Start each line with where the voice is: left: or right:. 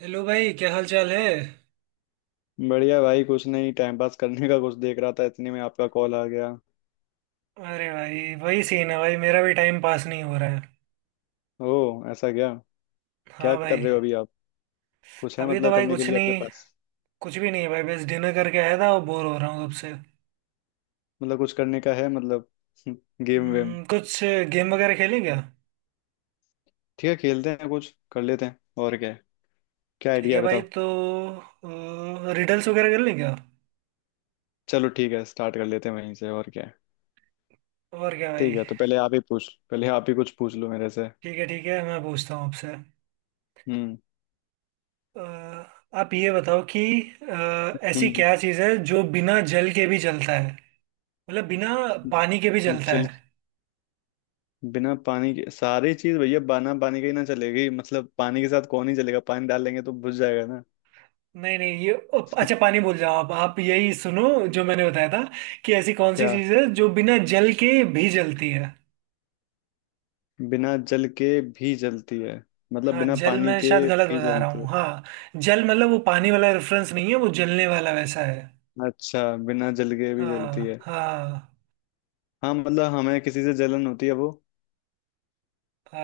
right: Hello भाई क्या हाल चाल है।
left: बढ़िया भाई कुछ नहीं टाइम पास करने का कुछ देख रहा था, इतने में आपका कॉल आ गया।
right: अरे भाई वही सीन है भाई मेरा भी टाइम पास नहीं हो रहा है।
left: ओ, ऐसा क्या? क्या
right: हाँ
left: कर
right: भाई।
left: रहे हो अभी आप? कुछ है
right: अभी तो
left: मतलब
right: भाई
left: करने के
right: कुछ
left: लिए आपके
right: नहीं।
left: पास?
right: कुछ भी नहीं है भाई बस डिनर करके आया था और बोर हो रहा हूँ तब से।
left: मतलब कुछ करने का है मतलब। गेम वेम।
right: कुछ गेम वगैरह खेलें क्या।
left: ठीक है, खेलते हैं कुछ कर लेते हैं, और क्या है। क्या
right: ठीक
left: आइडिया
right: है
left: है
right: भाई
left: बताओ।
right: तो रिडल्स वगैरह कर लें क्या।
left: चलो ठीक है, स्टार्ट कर लेते हैं वहीं से, और क्या है।
right: और क्या भाई।
left: ठीक है, तो पहले आप ही कुछ पूछ लो मेरे से।
right: ठीक है मैं पूछता हूँ आपसे।
left: हम्म,
right: अ, आप ये बताओ कि ऐसी
left: हम्म,
right: क्या चीज़ है जो बिना जल के भी जलता है। मतलब बिना पानी के भी जलता है।
left: चल। बिना पानी के सारी चीज भैया, बिना पानी के ही ना चलेगी, मतलब पानी के साथ कौन ही चलेगा, पानी डाल लेंगे तो बुझ जाएगा ना।
right: नहीं नहीं ये अच्छा पानी भूल जाओ आप यही सुनो जो मैंने बताया था कि ऐसी कौन सी
left: क्या?
right: चीज़ है जो बिना जल के भी जलती है।
left: बिना जल के भी जलती है, मतलब
right: हाँ
left: बिना
right: जल
left: पानी
right: मैं
left: के
right: शायद गलत
left: भी
right: बता रहा
left: जलती है।
right: हूँ। हाँ जल मतलब वो पानी वाला रेफरेंस नहीं है वो जलने वाला वैसा है।
left: अच्छा। बिना जल के भी जलती
right: हाँ
left: है।
right: हाँ।
left: हाँ, मतलब हमें किसी से जलन होती है वो।
right: आ,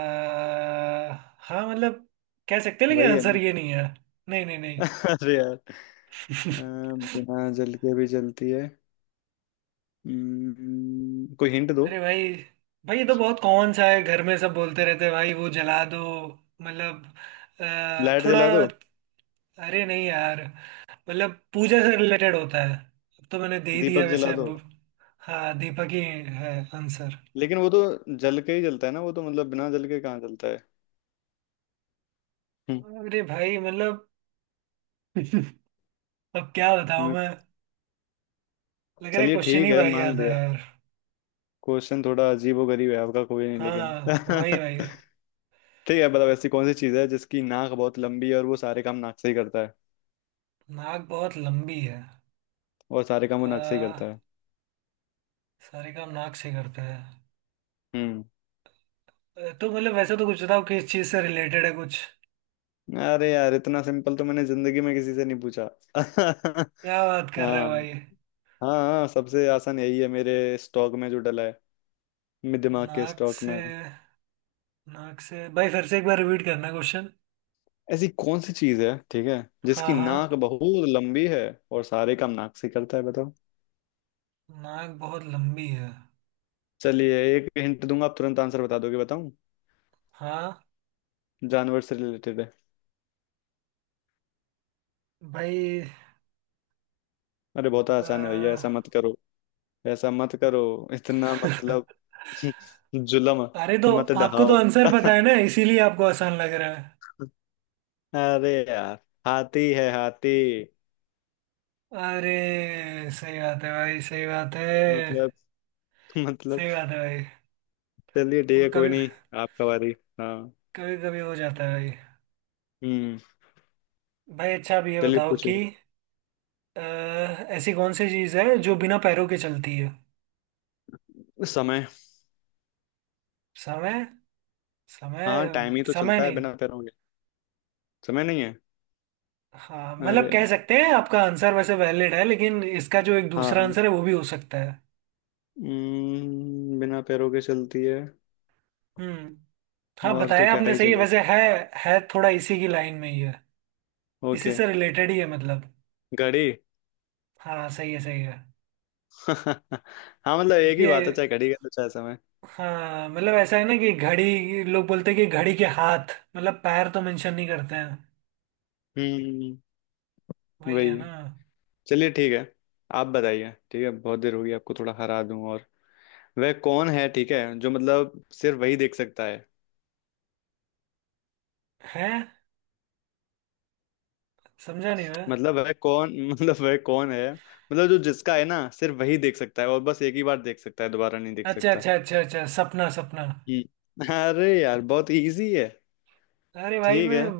right: हाँ मतलब कह सकते हैं लेकिन
left: वही है
right: आंसर
left: ना?
right: ये नहीं है। नहीं नहीं।
left: अरे यार। अ,
right: नहीं
left: बिना जल के भी जलती है। कोई हिंट दो।
right: अरे भाई भाई ये तो बहुत कॉमन सा है घर में सब बोलते रहते हैं भाई वो जला दो मतलब
left: लाइट
right: थोड़ा
left: जला दो।
right: अरे नहीं यार मतलब पूजा से रिलेटेड होता है। अब तो मैंने दे ही दिया
left: दीपक
right: वैसे
left: जला
right: अब।
left: दो।
right: हाँ दीपक ही है आंसर।
left: लेकिन वो तो जल के ही जलता है ना, वो तो मतलब बिना जल के कहाँ जलता है। हम्म,
right: अरे भाई मतलब अब क्या बताऊं
left: मैं-
right: मैं। लग रहा है
left: चलिए
right: क्वेश्चन
left: ठीक
right: ही
left: है,
right: भाई
left: मान
right: आता है
left: लिया।
right: यार।
left: क्वेश्चन थोड़ा अजीबो गरीब है आपका, कोई नहीं लेकिन।
right: हाँ वही भाई।
left: ठीक है, मतलब ऐसी कौन सी चीज़ है जिसकी नाक बहुत लंबी है और वो सारे काम नाक से ही करता है।
right: नाक बहुत लंबी है।
left: और सारे काम वो नाक से ही करता
right: अ,
left: है।
right: सारे काम नाक से करते हैं।
left: हम्म
right: तो मतलब वैसे तो कुछ बताओ किस चीज से रिलेटेड है कुछ।
left: अरे यार, इतना सिंपल तो मैंने जिंदगी में किसी से नहीं पूछा।
right: क्या बात कर रहे हो
left: हाँ।
right: भाई।
left: हाँ, हाँ, सबसे आसान यही है मेरे स्टॉक में जो डला है, मेरे दिमाग के
right: नाक
left: स्टॉक
right: से
left: में।
right: नाक से भाई फिर से एक बार रिपीट करना क्वेश्चन।
left: ऐसी कौन सी चीज़ है, ठीक है,
right: हाँ
left: जिसकी
right: हाँ।
left: नाक बहुत लंबी है और सारे काम नाक से ही करता है, बताओ।
right: नाक बहुत लंबी है।
left: चलिए एक हिंट दूंगा, आप तुरंत आंसर बता दोगे, बताऊं?
right: हाँ
left: जानवर से रिलेटेड है।
right: भाई।
left: अरे बहुत आसान है भैया, ऐसा
right: अ,
left: मत करो। ऐसा मत करो, इतना मतलब जुलम
right: अरे तो
left: मत
right: आपको तो
left: डहाओ।
right: आंसर पता है ना इसीलिए आपको आसान लग रहा है।
left: अरे यार, हाथी है हाथी।
right: अरे सही बात है भाई सही बात है।
left: मतलब मतलब
right: सही बात है भाई।
left: चलिए ठीक
right: वो
left: है, कोई
right: कभी
left: नहीं, आपका बारी। हाँ।
right: कभी कभी हो जाता है भाई।
left: हम्म
right: भाई अच्छा आप ये
left: चलिए
right: बताओ कि
left: पूछिए।
right: अ, ऐसी कौन सी चीज़ है जो बिना पैरों के चलती है।
left: समय।
right: समय।
left: हाँ,
right: समय।
left: टाइम ही तो
right: समय
left: चलता है
right: नहीं।
left: बिना पैरों के। समय नहीं है?
right: हाँ
left: अरे
right: मतलब कह
left: यार।
right: सकते हैं आपका आंसर वैसे वैलिड है लेकिन इसका जो एक दूसरा
left: हाँ।
right: आंसर है वो भी हो सकता है।
left: बिना पैरों के चलती है।
right: हम्म। हाँ
left: और तो
right: बताया
left: क्या
right: आपने
left: ही
right: सही है
left: चलेगा।
right: वैसे। है थोड़ा इसी की लाइन में ही है। इसी
left: ओके।
right: से रिलेटेड ही है मतलब।
left: घड़ी।
right: हाँ सही है सही है।
left: हाँ, मतलब एक ही
right: क्योंकि
left: बात है, चाहे घड़ी का तो चाहे समय।
right: हाँ मतलब ऐसा है ना कि घड़ी लोग बोलते हैं कि घड़ी के हाथ मतलब पैर तो मेंशन नहीं करते हैं।
left: हम्म
right: वही है
left: वही।
right: ना।
left: चलिए ठीक है, आप बताइए। ठीक है, बहुत देर हो गई, आपको थोड़ा हरा दूं और। वह कौन है, ठीक है, जो मतलब सिर्फ वही देख सकता है।
right: है समझा नहीं मैं।
left: मतलब वह कौन मतलब वह कौन है, मतलब जो, जिसका है ना सिर्फ वही देख सकता है, और बस एक ही बार देख सकता है, दोबारा नहीं देख
right: अच्छा
left: सकता।
right: अच्छा अच्छा अच्छा सपना सपना।
left: अरे यार, बहुत इजी है।
right: अरे भाई
left: ठीक
right: मैं
left: है।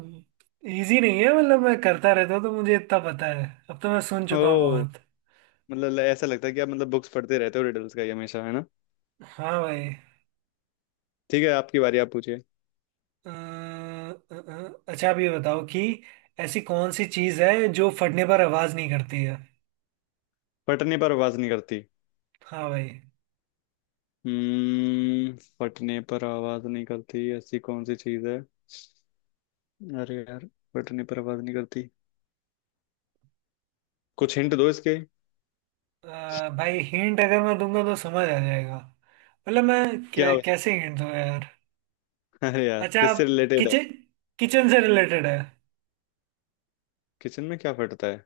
right: इजी नहीं है मतलब मैं करता रहता हूँ तो मुझे इतना पता है। अब तो मैं सुन चुका हूँ
left: ओ।
right: बहुत।
left: मतलब ऐसा लगता है कि आप मतलब बुक्स पढ़ते रहते हो रिडल्स का ही हमेशा, है ना?
right: हाँ भाई।
left: ठीक है, आपकी बारी, आप पूछिए।
right: अच्छा आप ये बताओ कि ऐसी कौन सी चीज़ है जो फटने पर आवाज़ नहीं करती है।
left: फटने पर आवाज नहीं करती?
right: हाँ भाई।
left: फटने पर आवाज नहीं करती, ऐसी कौन सी चीज है? अरे यार, बटन पर आवाज नहीं करती। कुछ हिंट दो इसके।
right: भाई हिंट अगर मैं दूंगा तो समझ आ जाएगा। मतलब मैं
left: क्या हो?
right: कैसे हिंट दूंगा यार।
left: अरे यार,
right: अच्छा
left: किससे
right: आप
left: रिलेटेड है?
right: किचन किचन से रिलेटेड है।
left: किचन में क्या फटता है?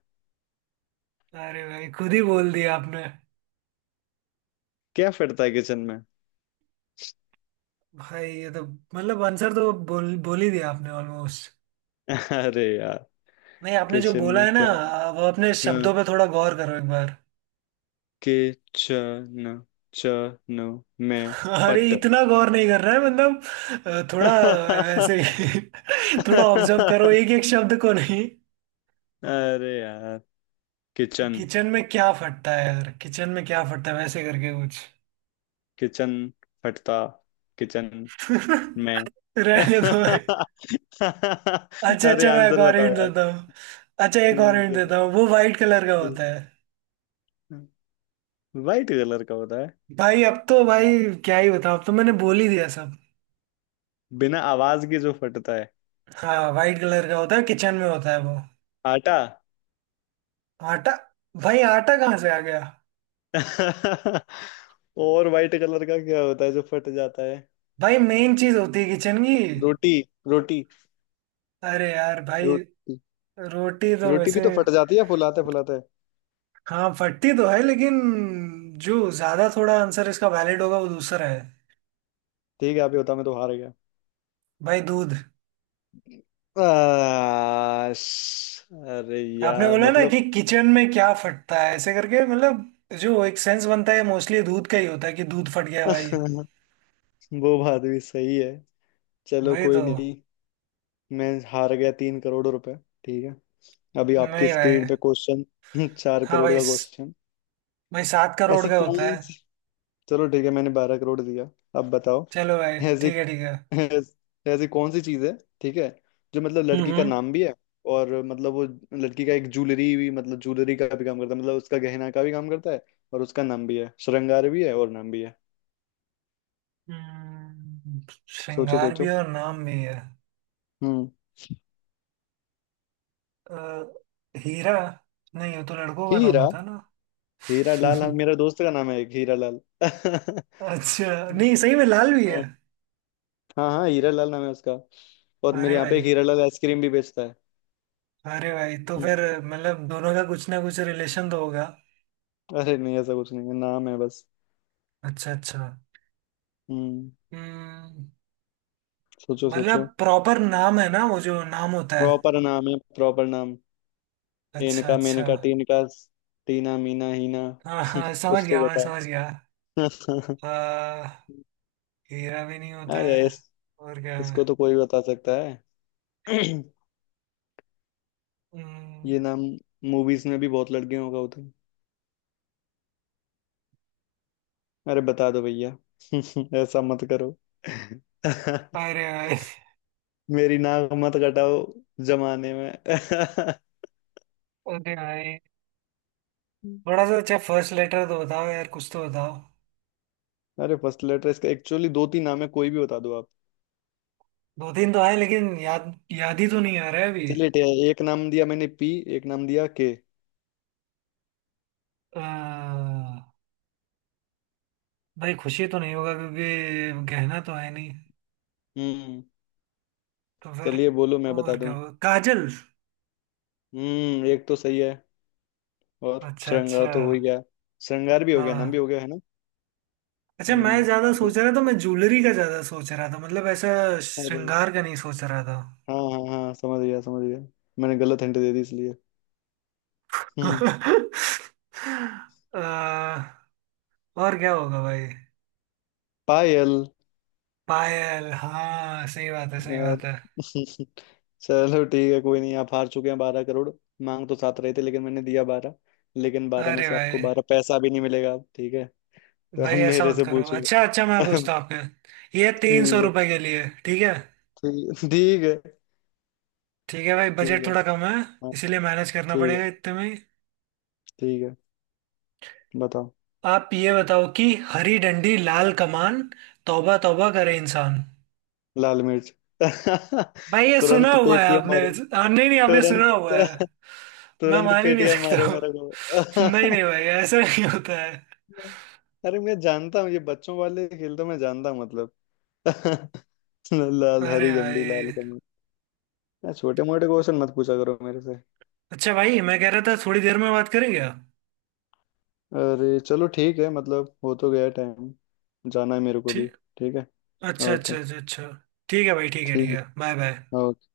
right: अरे भाई खुद ही बोल दिया आपने।
left: क्या फटता है किचन में?
right: भाई ये तो मतलब आंसर तो बोल बोल ही दिया आपने ऑलमोस्ट।
left: अरे यार,
right: नहीं आपने जो
left: किचन
right: बोला
left: में
right: है ना
left: क्या।
right: अब अपने
left: हाँ,
right: शब्दों पे थोड़ा गौर करो एक बार।
left: किचन। चन। में।
right: अरे
left: फट।
right: इतना गौर नहीं कर रहा है मतलब थोड़ा वैसे ही थोड़ा ऑब्जर्व करो एक एक शब्द को। नहीं
left: अरे यार,
right: कि
left: किचन।
right: किचन में क्या फटता है यार किचन में क्या फटता है वैसे करके कुछ।
left: किचन। फटता। किचन में।
right: रहने दो भाई। अच्छा
left: अरे
right: अच्छा मैं एक
left: आंसर
right: और
left: बताओ
right: हिंट
left: यार।
right: देता हूँ। अच्छा एक और
left: ठीक
right: हिंट
left: है।
right: देता हूँ वो वाइट कलर का
left: ठीक।
right: होता है।
left: वाइट कलर का होता है।
right: भाई अब तो भाई क्या ही बताऊँ अब तो मैंने बोल ही दिया सब।
left: बिना आवाज के जो फटता है।
right: हाँ वाइट कलर का होता है किचन में होता है वो।
left: आटा?
right: आटा भाई आटा कहाँ से आ गया।
left: और वाइट कलर का क्या होता है जो फट जाता है?
right: भाई मेन चीज होती है किचन की।
left: रोटी। रोटी।
right: अरे यार भाई।
left: रोटी।
right: रोटी तो
left: रोटी भी
right: वैसे
left: तो फट जाती है फुलाते फुलाते।
right: हाँ फटती तो है लेकिन जो ज्यादा थोड़ा आंसर इसका वैलिड होगा वो दूसरा है।
left: ठीक है, आप ही होता, मैं तो हार गया।
right: भाई दूध।
left: अरे
right: आपने
left: यार,
right: बोला ना कि
left: मतलब।
right: किचन में क्या फटता है ऐसे करके मतलब जो एक सेंस बनता है मोस्टली दूध का ही होता है कि दूध फट गया भाई।
left: वो बात भी सही है। चलो
right: भाई
left: कोई
right: तो
left: नहीं। मैं हार गया 3 करोड़ रुपए। ठीक है। अभी आपकी
right: नहीं भाई।
left: स्क्रीन पे क्वेश्चन। चार
right: हाँ
left: करोड़
right: भाई
left: का क्वेश्चन।
right: भाई 7 करोड़
left: ऐसी
right: का होता
left: कौन
right: है।
left: सी चलो ठीक है, मैंने 12 करोड़ दिया। अब बताओ।
right: चलो भाई
left: ऐसी
right: ठीक है ठीक है।
left: ऐसी कौन सी चीज है, ठीक है, जो मतलब लड़की का
right: हम्म।
left: नाम भी है, और मतलब वो लड़की का एक ज्वेलरी भी, मतलब ज्वेलरी का भी काम करता है, मतलब उसका गहना का भी काम करता है, और उसका नाम भी है, श्रृंगार भी है और नाम भी है।
right: हम्म,
left: सोचो
right: श्रृंगार भी
left: सोचो।
right: है और नाम भी है।
left: हम्म
right: अ, हीरा। नहीं वो तो लड़कों का नाम
left: हीरा।
right: होता है
left: हीरा
right: ना।
left: लाल? हाँ, मेरा दोस्त का नाम है एक, हीरा लाल।
right: हाँ अच्छा नहीं सही में लाल भी है।
left: हाँ, हाँ, हीरा लाल नाम है उसका। और मेरे
right: अरे
left: यहाँ पे
right: भाई
left: एक हीरा लाल आइसक्रीम भी बेचता है।
right: अरे भाई तो
left: हम्म,
right: फिर मतलब दोनों का कुछ ना कुछ रिलेशन तो होगा।
left: अरे नहीं, ऐसा कुछ नहीं है, नाम है बस।
right: अच्छा अच्छा।
left: हम्म
right: हम्म,
left: सोचो
right: मतलब
left: सोचो।
right: प्रॉपर नाम है ना वो जो नाम होता है।
left: प्रॉपर नाम है, प्रॉपर नाम।
right: अच्छा
left: इनका,
right: अच्छा।
left: मेनका, टीनका। टीना, मीना, हीना।
right: हाँ हाँ समझ
left: कुछ
right: गया
left: तो
right: मैं समझ गया।
left: बताओ।
right: आ, हीरा भी नहीं होता
left: अरे
right: है। और क्या है।
left: इसको तो कोई बता सकता है।
right: हम्म,
left: ये नाम मूवीज में भी बहुत लड़कियों का होता है। अरे बता दो भैया। ऐसा मत करो।
right: अरे भाई
left: मेरी नाक मत कटाओ जमाने में।
right: अरे भाई थोड़ा सा अच्छा फर्स्ट लेटर तो बताओ यार कुछ तो बताओ।
left: अरे फर्स्ट लेटर इसका, एक्चुअली दो तीन नाम है, कोई भी बता दो आप।
right: दो दिन तो आए लेकिन याद याद ही तो नहीं आ रहा है अभी।
left: चलिए ठीक है, एक नाम दिया मैंने, पी। एक नाम दिया, के।
right: अह, भाई खुशी तो नहीं होगा क्योंकि गहना तो है नहीं
left: हम्म
right: तो फिर
left: चलिए, बोलो मैं बता
right: और क्या
left: दूं।
right: होगा काजल।
left: एक तो सही है। और
right: अच्छा
left: श्रृंगार
right: अच्छा।
left: तो हो ही गया। श्रृंगार भी हो गया, नाम भी
right: हाँ
left: हो गया, है ना।
right: अच्छा मैं
left: हम्म
right: ज्यादा
left: दो-
right: सोच रहा था मैं ज्वेलरी का ज्यादा सोच रहा था मतलब ऐसा
left: अरे
right: श्रृंगार का नहीं सोच रहा था।
left: हाँ, हाँ, हाँ, समझ गया, समझ गया। मैंने गलत हिंट दे दी इसलिए। हम्म
right: अह, और क्या होगा भाई
left: पायल
right: पायल। हाँ सही बात है सही
left: यार।
right: बात है।
left: चलो ठीक है, कोई नहीं, आप हार चुके हैं 12 करोड़। मांग तो सात रहे थे, लेकिन मैंने दिया 12। लेकिन बारह में
right: अरे
left: से
right: भाई
left: आपको 12 पैसा भी नहीं मिलेगा अब, ठीक है। तो
right: भाई
left: अब
right: ऐसा
left: मेरे
right: मत
left: से
right: करो
left: पूछो।
right: अच्छा अच्छा मैं पूछता हूँ आपके ये तीन सौ
left: ठीक है।
right: रुपए के लिए ठीक है।
left: ठीक, ठीक है।
right: ठीक है भाई
left: ठीक
right: बजट
left: है।
right: थोड़ा कम है
left: हाँ।
right: इसीलिए मैनेज करना
left: ठीक है।
right: पड़ेगा इतने में ही।
left: ठीक है, बताओ।
right: आप ये बताओ कि हरी डंडी लाल कमान तौबा तौबा करे इंसान।
left: लाल मिर्च।
right: भाई ये सुना
left: तुरंत
right: हुआ है
left: पेटियां
right: आपने।
left: मारो।
right: नहीं नहीं आपने
left: तुरंत
right: सुना हुआ है। मैं
left: तुरंत
right: मान ही नहीं
left: पेटियां
right: सकता
left: मारो
right: हूँ।
left: मेरे को।
right: नहीं नहीं भाई ऐसा नहीं होता है।
left: अरे मैं जानता हूँ, ये बच्चों वाले खेल तो मैं जानता हूँ, मतलब। लाल
right: अरे
left: हरी झंडी लाल
right: भाई
left: कमल। छोटे मोटे क्वेश्चन मत पूछा करो मेरे से।
right: अच्छा भाई मैं कह रहा था थोड़ी देर में बात करेंगे आप।
left: अरे चलो ठीक है, मतलब हो तो गया टाइम। जाना है मेरे को भी।
right: ठीक
left: ठीक है।
right: अच्छा
left: ओके।
right: अच्छा अच्छा अच्छा ठीक है भाई ठीक
left: ठीक।
right: है बाय बाय।
left: ओके।